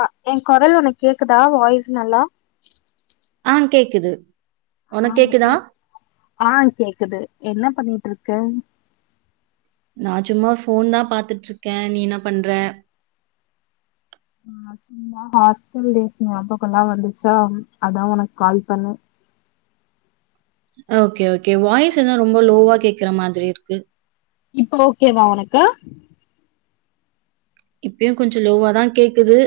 ஆஹ் என் கொரல் உனக்கு கேக்குதா வாய்ஸ் நல்லா ஆஹ் கேக்குது உனக்கு கேக்குதா? ஆஹ் ஆஹ் கேக்குது என்ன பண்ணிட்டு இருக்கு கேம் நான் சும்மா போன் தான் பார்த்துட்டு இருக்கேன் நீ என்ன பண்ற ஹ ஹாஸ்டல் ஞாபகமெல்லாம் வந்துச்சா அதான் உனக்கு கால் பண்ணு ஓகே ஓகே வாய்ஸ் என்ன ரொம்ப லோவா கேக்குற மாதிரி இருக்கு இப்ப ஓகேவ உனக்கு இப்பயும் கொஞ்சம் லோவாதான் கேக்குது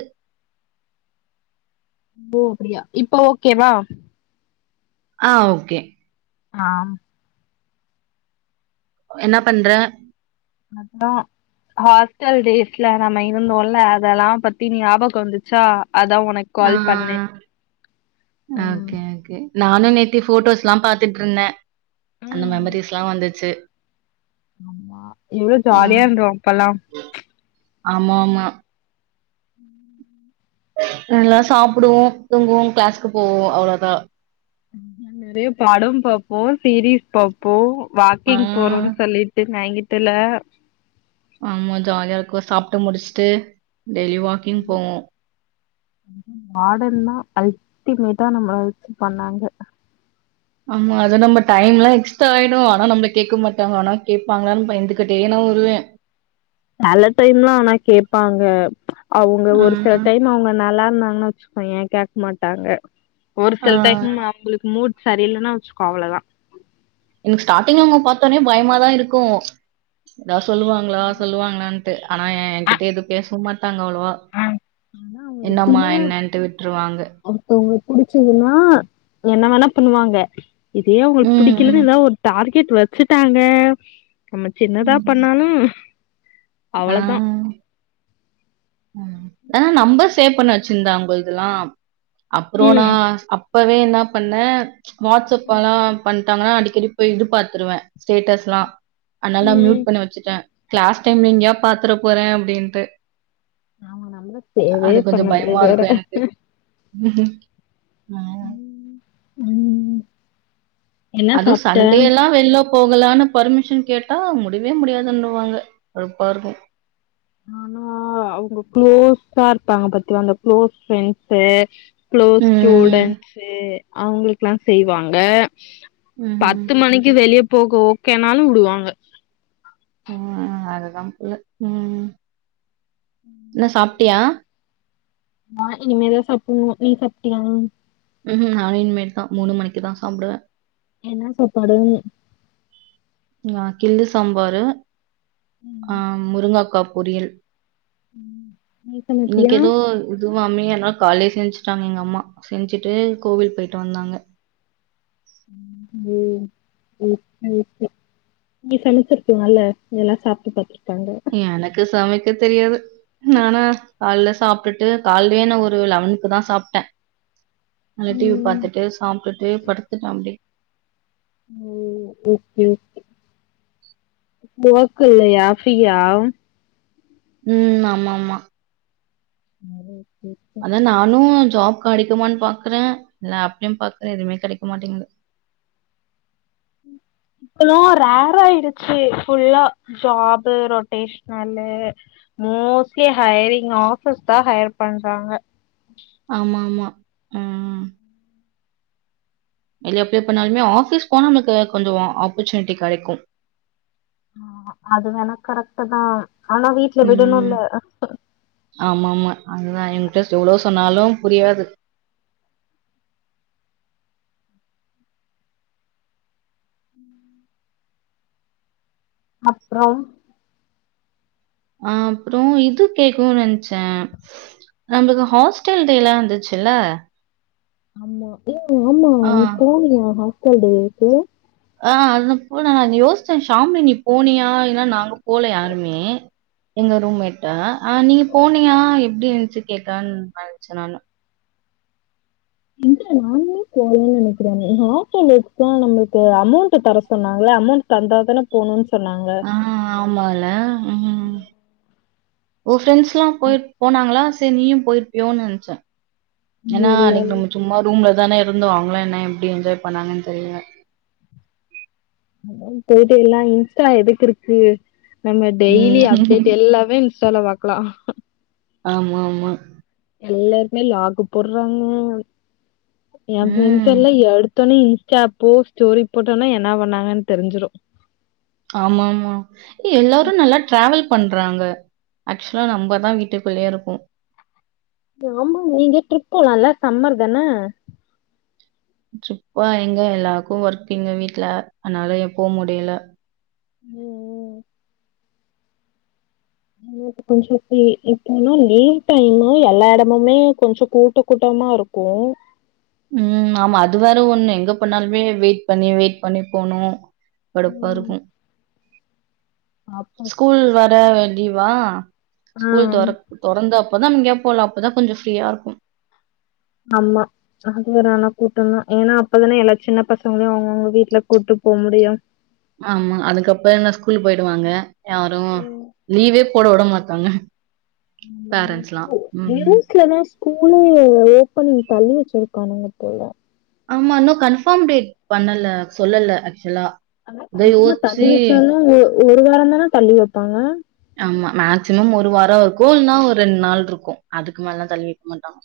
ஓ அப்டியா இப்ப ஓகேவா ஆஹ ஓகே ஆஹ் என்ன பண்ற அப்புறம் ஹாஸ்டல் டேஸ்ல நாம இருந்தோம்ல அதெல்லாம் பத்தி ஞாபகம் வந்துச்சா அதான் உனக்கு ஆ கால் பண்ணுனேன் உஹம் ஓகே, ஓகே. நானும் நேத்தி போட்டோஸ் எல்லாம் பாரத்துட்டு இருந்தேன் அந்த ம் மெமரிஸ் எல்லாம் வந்துச்சு ஆமா எவ்ளோ ஆ. ஜாலியா இருந்தோ அப்பல்லாம் ஆமா ஆமா நல்லா சாப்பிடுவோம் தூங்குவோம் கிளாஸ்க்கு போவோம் அவ்ளோதா நெறைய படம் பாப்போம் சீரீஸ் பாப்போம் ஆ. வாக்கிங் போறோன்னு சொல்லிட்டு நாங் தெர்ல ஆமா ஜாலியா இருக்கு சாப்டு முடிசிட்டு டெய்லி வாக்கிங் போவோம் வாடன் தா அல்டிமேட்டா நம்ம பண்ணாங்க ஆமா அது நம்ம டைம் எல்லா எக்ஸ்டா ஆயிடும் ஆனா நம்பள கேட்க மாட்டாங்க ஆனா கேட்பாங்ன்னு பயந்துகிட்டே நா வருவேன் நல்ல டைம்னா கேட்பாங்க அவுங்க ஆ, ஒரு சில டைம் அவங்க நல்லான அதன வச்சிக்வாங்க கேட்க மாட்டாங்க ஒரு ஆ சில டைம் அவங்ளுக் மூட் சரியில்லன்னா வச்சிக்கோ அவ்ளோ தான் எனக்கு ஸ்டார்ட்டிங்ல பாத்தோனே பயமாதா இருக்கும் எதா சொல்லுவாங்ளா சொல்லுவாங்ளா துட்டு ஆனா ஏ என்கிட்ட எது பேசவும் மாட் பத்தாங்க அவ்ளோவா ஆனா அவுங்க எப்டி என்னம்மா என்னன்ட்டு விட்டுருவாங்க புடிச்சிதுனா என்ன வேணா பண்ணுவாங்க இதே அவுங்களுக்கு ம், புடிக்கலன ம். எத ஒரு டார்க் கீட் வச்சிட்டாங்க நம்ம சின்னதா பண்ணாலும் ஆஹ்ஹ உம் நா நம்பர் சேவ் பண்ணி வச்சிருந்தன் அவங்களுதெல்லாம் அப்றோ ம் நா அப் இப்பவே என்ன பண்ண ம் வாட்ஸ்அப்லா பண் உட்டாங்னா அடிக்கடி போய் இது பாத்துருவேன் ஸ்டேட்டஸ்லா அதனால ம் ம். மியூட் பண்ணி வச்சிடன் கிளாஸ் டைம்ல எங்கயா பாத்ற போறே அப்படின்ட்டு ஆமா நம்மள தேவே பண்ணல இதுவர உஹம் உம் அதுவும் சன்டே எல்லா வெளியில போகலான்னு பர்மிஷன் கேட்டா முடிவே முடியாதுன்னுவாங்க கடுப்பா இருக்கும் ஆனா அவுங்க க்ளோஸா இருப்பாங்க பத்தியா அந்த க்ளோஸ் ஃப்ரண்ட்ஸு க்ளோஸ் ம். ஸ்டூடெண்ட்ஸ்சு அவங்களுக்குல்லா செய்வாங்க ம்ஹ்ம். பத்து மணிக்கு வெளிய போகோ ஓகேனாலு உடுவாங்க உம் அதுதாம் பொல உம் என்ன சாப் ப்ட்டியா ஆ இனிமேதா சாப்புண்ணு நீ சாப்ட்டியா ம்ஹும் நானு இனிமேட்தா மூணுமணிக்குதா சாப்பிடுவே என்னா சாப்பாடு ஆ கிள்ளு சாம்பாரு ஆஹ் முருங்கக்கா பொரியல் நீ சமைப்பியா இன்னைக்கு எதோ இதுவாமே எல்லா கால்யே செஞ்சுட்டாங்க எங்க அம்மா செஞ்சுட்டு கோவில் போயிட்டு வந்தாங்க [unintelligible] நீ சமச்சிருக்லால்ல எல்லா சாப்ட்டு பாத்து எனக்கு சமைக் கெ தெரியாது நானா கால்ல சாப்ட்டுட்டு கால்லே நா ஒரு லவனுக்கு தா சாப்ட்டே நல்லா டிவி ம் பாத்துட்டு சாப்டுட்டு படுத்துட்டே அப்டியே ம் ஓகே ஓகே ஒர்க் இல்லையா ஃப்ரீயா உம் ஆமாமா [unintelligible] அத நானு ஜாப் கெடைக்குமானு பாக்குற இல்ல அப்படியும் பாக்குறே எதுமே கெடைக்க மாட்டேங்குது இப்பல்லா ரேர் ஆயிருச்சு ஃபுல்லா job rotational mostly hiring office தா ஹையர் பண்றாங்க ஆமா ஆமா உம் உம் வெளிய அப்ளை பண்ணாலுமே ஆஃபீஸ் போனா நமளுக்கு கொஞ்சொ ஆப்பர்ச்சுனிட்டி கெடைக்கும் ஆமா அது வேணா கரெக்டு தா ஆனா வீட்ல ம். விடணுல்ல ஆமாமா அதுதா இன்ட்ரஸ்ட் எவ்ளோ சொன்னாலு புரியாது உம் [inaudible] அப்புறம் ஆ அப்றோ இது கேக்கனு நென்ச்சே அந்த ஹாஸ்டல் டேல்லா வந்துச்சுல்ல மா ஏ ஆமா நீ போனியா ஹாஸ் [unintelligible] ஆ அனுப்பு ந யோசிச்சே ஷாமி நி போனியா இல்லனா நாங்க போல யாருமே எங்க ரூம்மேட்டு ஆ நீ போனியா எப்டி இருந்துச்சு கேக்கலானு நெனச்சே நானு இல்ல நானுமே போவல நினைக்கிறேன் [unintelligible] நம்மளுக்கு அமௌண்ட் தர சொன்னாங்கள அமௌண்ட் தந்தா தான போணும்னு ஆஹ் ஆமால உம் உன் ஃபிரண்ஸ் ல்லாம் போயி போனாங்களா [unintelligible] நீயும் போயிருப்பியோனு நனச்சேன் ஏன்னா இல்ல அன்னைக்கு இல்ல நம்ம சும்மா ரூம்ல தானே ந்துவாங்களாம் என்ன எப்டி என்ஜாய் பண்ணாங்கன்னு தெரில அத போய்ட்டோம் எல்லாம் இன்ஸ்டா எதுக்கு இருக்கு நம்ம டெய்லி அப்டேட் ம் எல்லாமே செலவாக்கலாம் ஆமா மா எல்லாருமே லாக் போடுறாங்க என் ஃப்ரெண்ட்ஸ் ம் எல்லாம் எடுத்தோனே ப்ப ஸ்டோரி போட்டோம்னா என்ன பண்ணாங்கன்னு தெரிஞ்சிரும் ஆமா ஆமா எல்லாரும் நல்லா டிராவல் பண்றாங்க ஆக்சுவலா நம்மதான் வீட்டுக்குள்ளயே இருக்கோம் ஆமா நீங்க ட்ரிப் போலாம்ல்ல சம்மர் தான ட்ரிப்பா எங்க எல்லாருக்கும் ஒர்க்கிங் வீட்டுல அதனால எ போ முடில உம் உம் க்கு கொஞ்சம் இப்பனா லீவ் டைம்மா எல்லா இடமுமே கொஞ்சம் கூட்ட கூட்டமா இருக்கும் உம் ஆமா அது வேற ஒண்ணு எங்க போணாலுமே வெயிட் பண்ணி வெயிட் பண்ணி போனும் கடுப்பா ம் இருக்கும் அப்போ ஸ்கூல் வர வேண்டி வா ஆ ஸ்கூல் தொற தொறந்தப் அப்பதான் எங்கே போகலாம் அப்பதான் கொஞ்சம் ஃப்ரீயா இருக்கும் ஆமா அது வேற ஆனா கூட்டம் தான் ஏன்னா அப்பதானே எல்லா சின்ன பசங்களையும் அவங்கவுங்க வீட்டுல கூப்ட்டு போ முடியும் ஆமா அதுக்கப்புறம் என்ன ஸ்கூல் போயிடுவாங்க யாரும் லீவே போட உடமாட்டாங்க பேரண்ட்ஸ்லாம் உம் நியூஸ்லலா ஸ்கூலே ஓப்பனிங் தள்ளி வச்சிருக்கானுங்க போல ஆமா இன்னும் கன்பார்ம் டேட் பண்ணல சொல்லல ஆக்சுவலா. அதான் கண்ஃபாமா தள்ளி வச்சாலும் ஒரு வாரம்தான தள்ளி வைப்பாங்க ஆமா மேக்சிமம் ஒரு வாரம் இருக்கும் இல்லன்னா ஒரு ரெண்டு நாள் இருக்கும் அதுக்கு மேலல்லாம் தள்ளி வைக்க மாட்டாங்க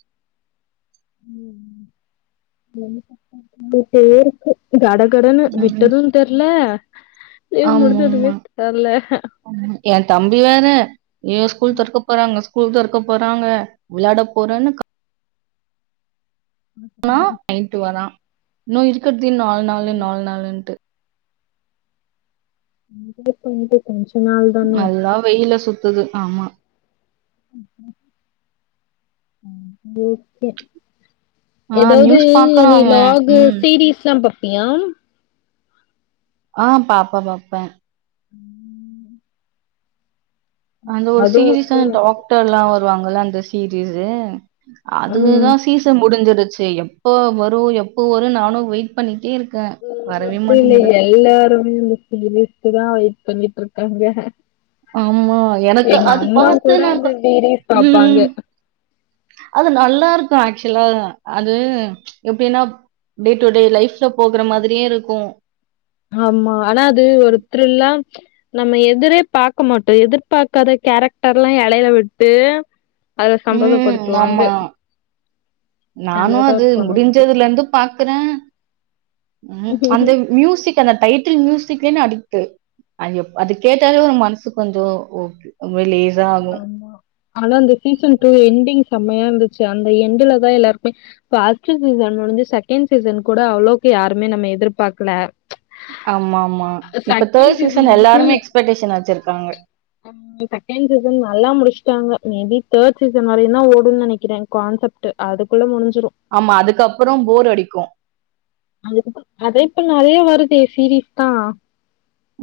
[unintelligible] கடன்னு ம். விட்டதும் தெர்ல லீவ் ஆமாமா முடிஞ்சதுமே தெர்ல என் தம்பி வேற ஐயோ ஸ்கூல் தொறக்க போறாங்க ஸ்கூல் தொறக்க போறாங்க விளையாட போறேன்னு கத் ஆனா நைட்டு வரான் இன்னும் இருக்கட் நாலு நாலு நாலு நாள்ன்ட்டு உ பஞ போ பஞச் [unintelligible] ச நல்லா வெய்யில சுத்தி சுத்துது ஆமா உம் கும் ம் ஓகே ஆ ஏதாவது நியூஸ் பார்க்குறான் நீ அவன். லாக் ம். சீரீஸ் எல்லாம் ப பியம் ஆ பாப்பேன் பாப்பேன் ம் அந்த ஒரு அதுவு சீரியஸான டாக்டர் எல்லாம் வ வாங்க அந்த சீரீஸ் ம் அதுதான் சீசன் முடிஞ்சறது ச்சே எப்ப வரும் எப்போ வரும் நானும் வெயிட் பண்ணிட்டே இருக்கேன் ஹ வரவே அப்ப இல்ல மாட்டேங்குது. எல்லாரும் இதுக்கு தான் வெயிட் பண்ணிட்டு இருக்காங்க ஆமா எனக்கு எங்க அது அம்மா பார்த்த கூட அந்த நான சீரீஸ் பாப்பாங்க ம் அது நல்லா இருக்கு ஆக்சுவலா அது எப்படின்னா டே டு டே லைஃப்ல போக்குற மாதிரியே இருக்கும் ஆமா ஆனா அது ஒரு திருல்லாம் நம்ம எதிரே பார்கக்க மாட்டோம் எதிர்பார்க்காத கேரக்டர் எல்லாம் இடையில விட்டு அதல ம். சம்மதப்படுத்துவாங்க ஆமா. நானும் அது முடிஞ்சதுல இருந்து பாக்குறேன் உம் அது. அந்த மியூசிக் அந்த டைட்டில் மியூசிக் அடிக்குது அது கேட்டாலே ஒரு மனசு கொஞ்சம் ஆகும். ஆமா ஆனா அந்த சீசன் டூ என்டிங் செம்மையா இருந்துச்சு அந்த எண்டல தான் எல்லாருக்குமே பஸ்ட்டு சீசன் முடிஞ்சு செகண்ட் சீசன் கூட அவ்ளவுக்கு யாருமே நம்ம எதிர்பார்க்கல ஆமா ஆமா இப்ப தேர்ட் செகண்ட் சீசன் வந்துட்டு எல்லாருமே எக்ஸ்பெக்டேஷன் வச்சிருக்காங்க செகண்ட் நல்லா முடிச்சிட்டாங்க மேபி தேர்ட் சீசன் வரையும் தான் ஓடும் நினைக்கிறேன் கான்செப்ட் அதுக்குள்ள முடிஞ் ஆமா அதுக்கப்புறம் போர் அடிக்கும் அது அத இப்ப நிறைய வருது சீரீஸ் தான்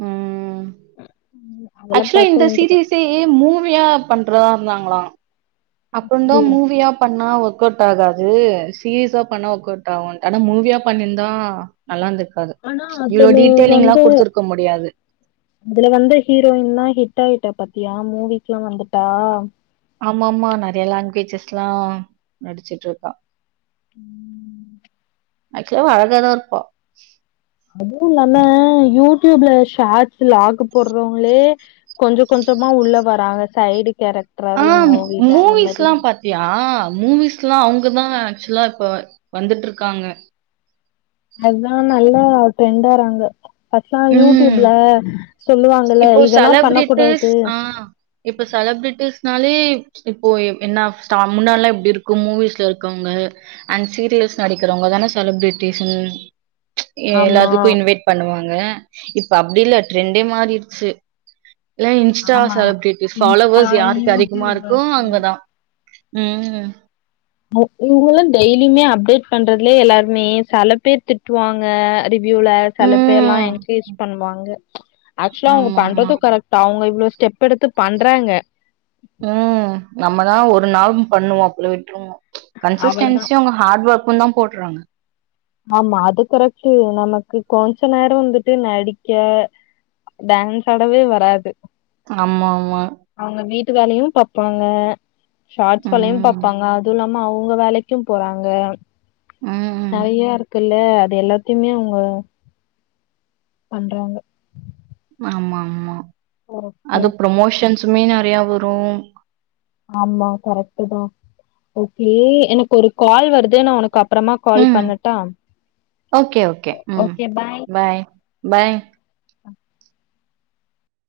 உம் [unintelligible] அதெல்லா ஆக்சுவலா பாக்க இந்த எனக்கு சீரீஸே மூவியா பண்றதா இருந்தாங்களா அப்புறம் தான் தெரியல. மூவியா பண்ணா போட்ட எதாவது சீரீஸா பண்ண ஒர்க்கவுட் படோ மூவியா பண்ணியிருந்தா நல்லா இருந்திருக்கு ஆனா அதுல வந்து முடியாது அதுல வந்து ஹீரோயின்லா ஹிட் ஆயிட்ட பாத்த யா மூவிக்கே வந்துட்டா ஆமா ஆமா நெறைய லாங்வேஜஸ்லா நடிச்சுட்டு இருக்கா உம் அச்சுவலா அழகதா இருப்ப அதுவு இல்லாம யூட் டியூப்ல ஷாட்ஸ் விளாக் போடுறவங்களே கொஞ்ச கொஞ்சமா உள்ள வராங்க சைடு ஆ கேரக்டரவே மூவில அந்த மாதிரி மூவிஸ் எல்லாம் அவங்கதான் ஆக்சுவலா இப்ப வந்துட்டு இருக்காங்க அதான் நல்லா ட்ரெண்டறாங்க அதா ம் யூடியூப்ல சொல்லுவாங்கல்ல இப்போ இதெல்லா பண்ணக் செலபிரிட்டிஸ் கூடாது னாலே இப்போ என்ன ஸ்டா முன்னால்லாம் எப்டி இருக்கும் மூவிஸ்ல இருக்கவங்க அண்ட் சீரியல்ஸ் நடிக்கிறவங்கதான செலிபிரிட்டிஸ்னு ஆமா எல்லாத்துக்கும் இன்வைட் பண்ணுவாங்க இப்ப அப்படி இல்ல ட்ரெண்டே மாறிடுச்சு எல்லா இன்ஸ்டா ஆமா செலிபிரிட்டிஸ் ஆ ஃபாலோவர்ஸ் யாருக்கு அதிகமா யூடியூபர் இருக்கோ அவங்கதா உம் அ இவங்களல்லா டெய்லியுமே அப்டேட் பண்றதுலே எல்லாருமே செல பேர் திட்டுவாங்க [unintelligible] வியூல செல பேர்லா ம் என்கரேஜ் பண்ணுவாங்க ஆக்சுவலா அவங்க ஆமா ஆமா பண்றதும் கரெக்ட் அவங்க இவ்வளோ ஸ்டெப் எடுத்து பண்றாங்க உம் நம்மதான் ஒரு நாள் பண்ணுவோம் அப்பறம் விட் [unintelligible] அவ்ளதா கன்சிஸ்டன்சியு உங்க ஹார்ட் ஒர்க்குந்தா போடுறாங்க ஆமா அது கரெக்ட்டு நமக்கு கொஞ்ச நேரம் வந்துட்டு நடிக்க டான்ஸ் ஆடவே வராது ஆமா ஆமா ட்டு வேலையும் பாப்பாங்க ஷார்ட்ஸ் பிலிம் ம் பாப்பாங்க அதுல்லாம ஆமா அவுங்க வேலைக்கு போறாங்க ம் நெறைய இருக்குல்ல அது எல்லாத்தையுமே அவுங்க பண்றாங்க ஆமா ஆமா ஓகே அது ப்ரொமோஷன்ஸ் நெறைய வரு ஆமா கரெக்ட்டு தா ஓகே எனக்கு ஒரு கால் வருது நா உனக்கு அப் ம் ஓகே ஓகே ம் பாய் பாய்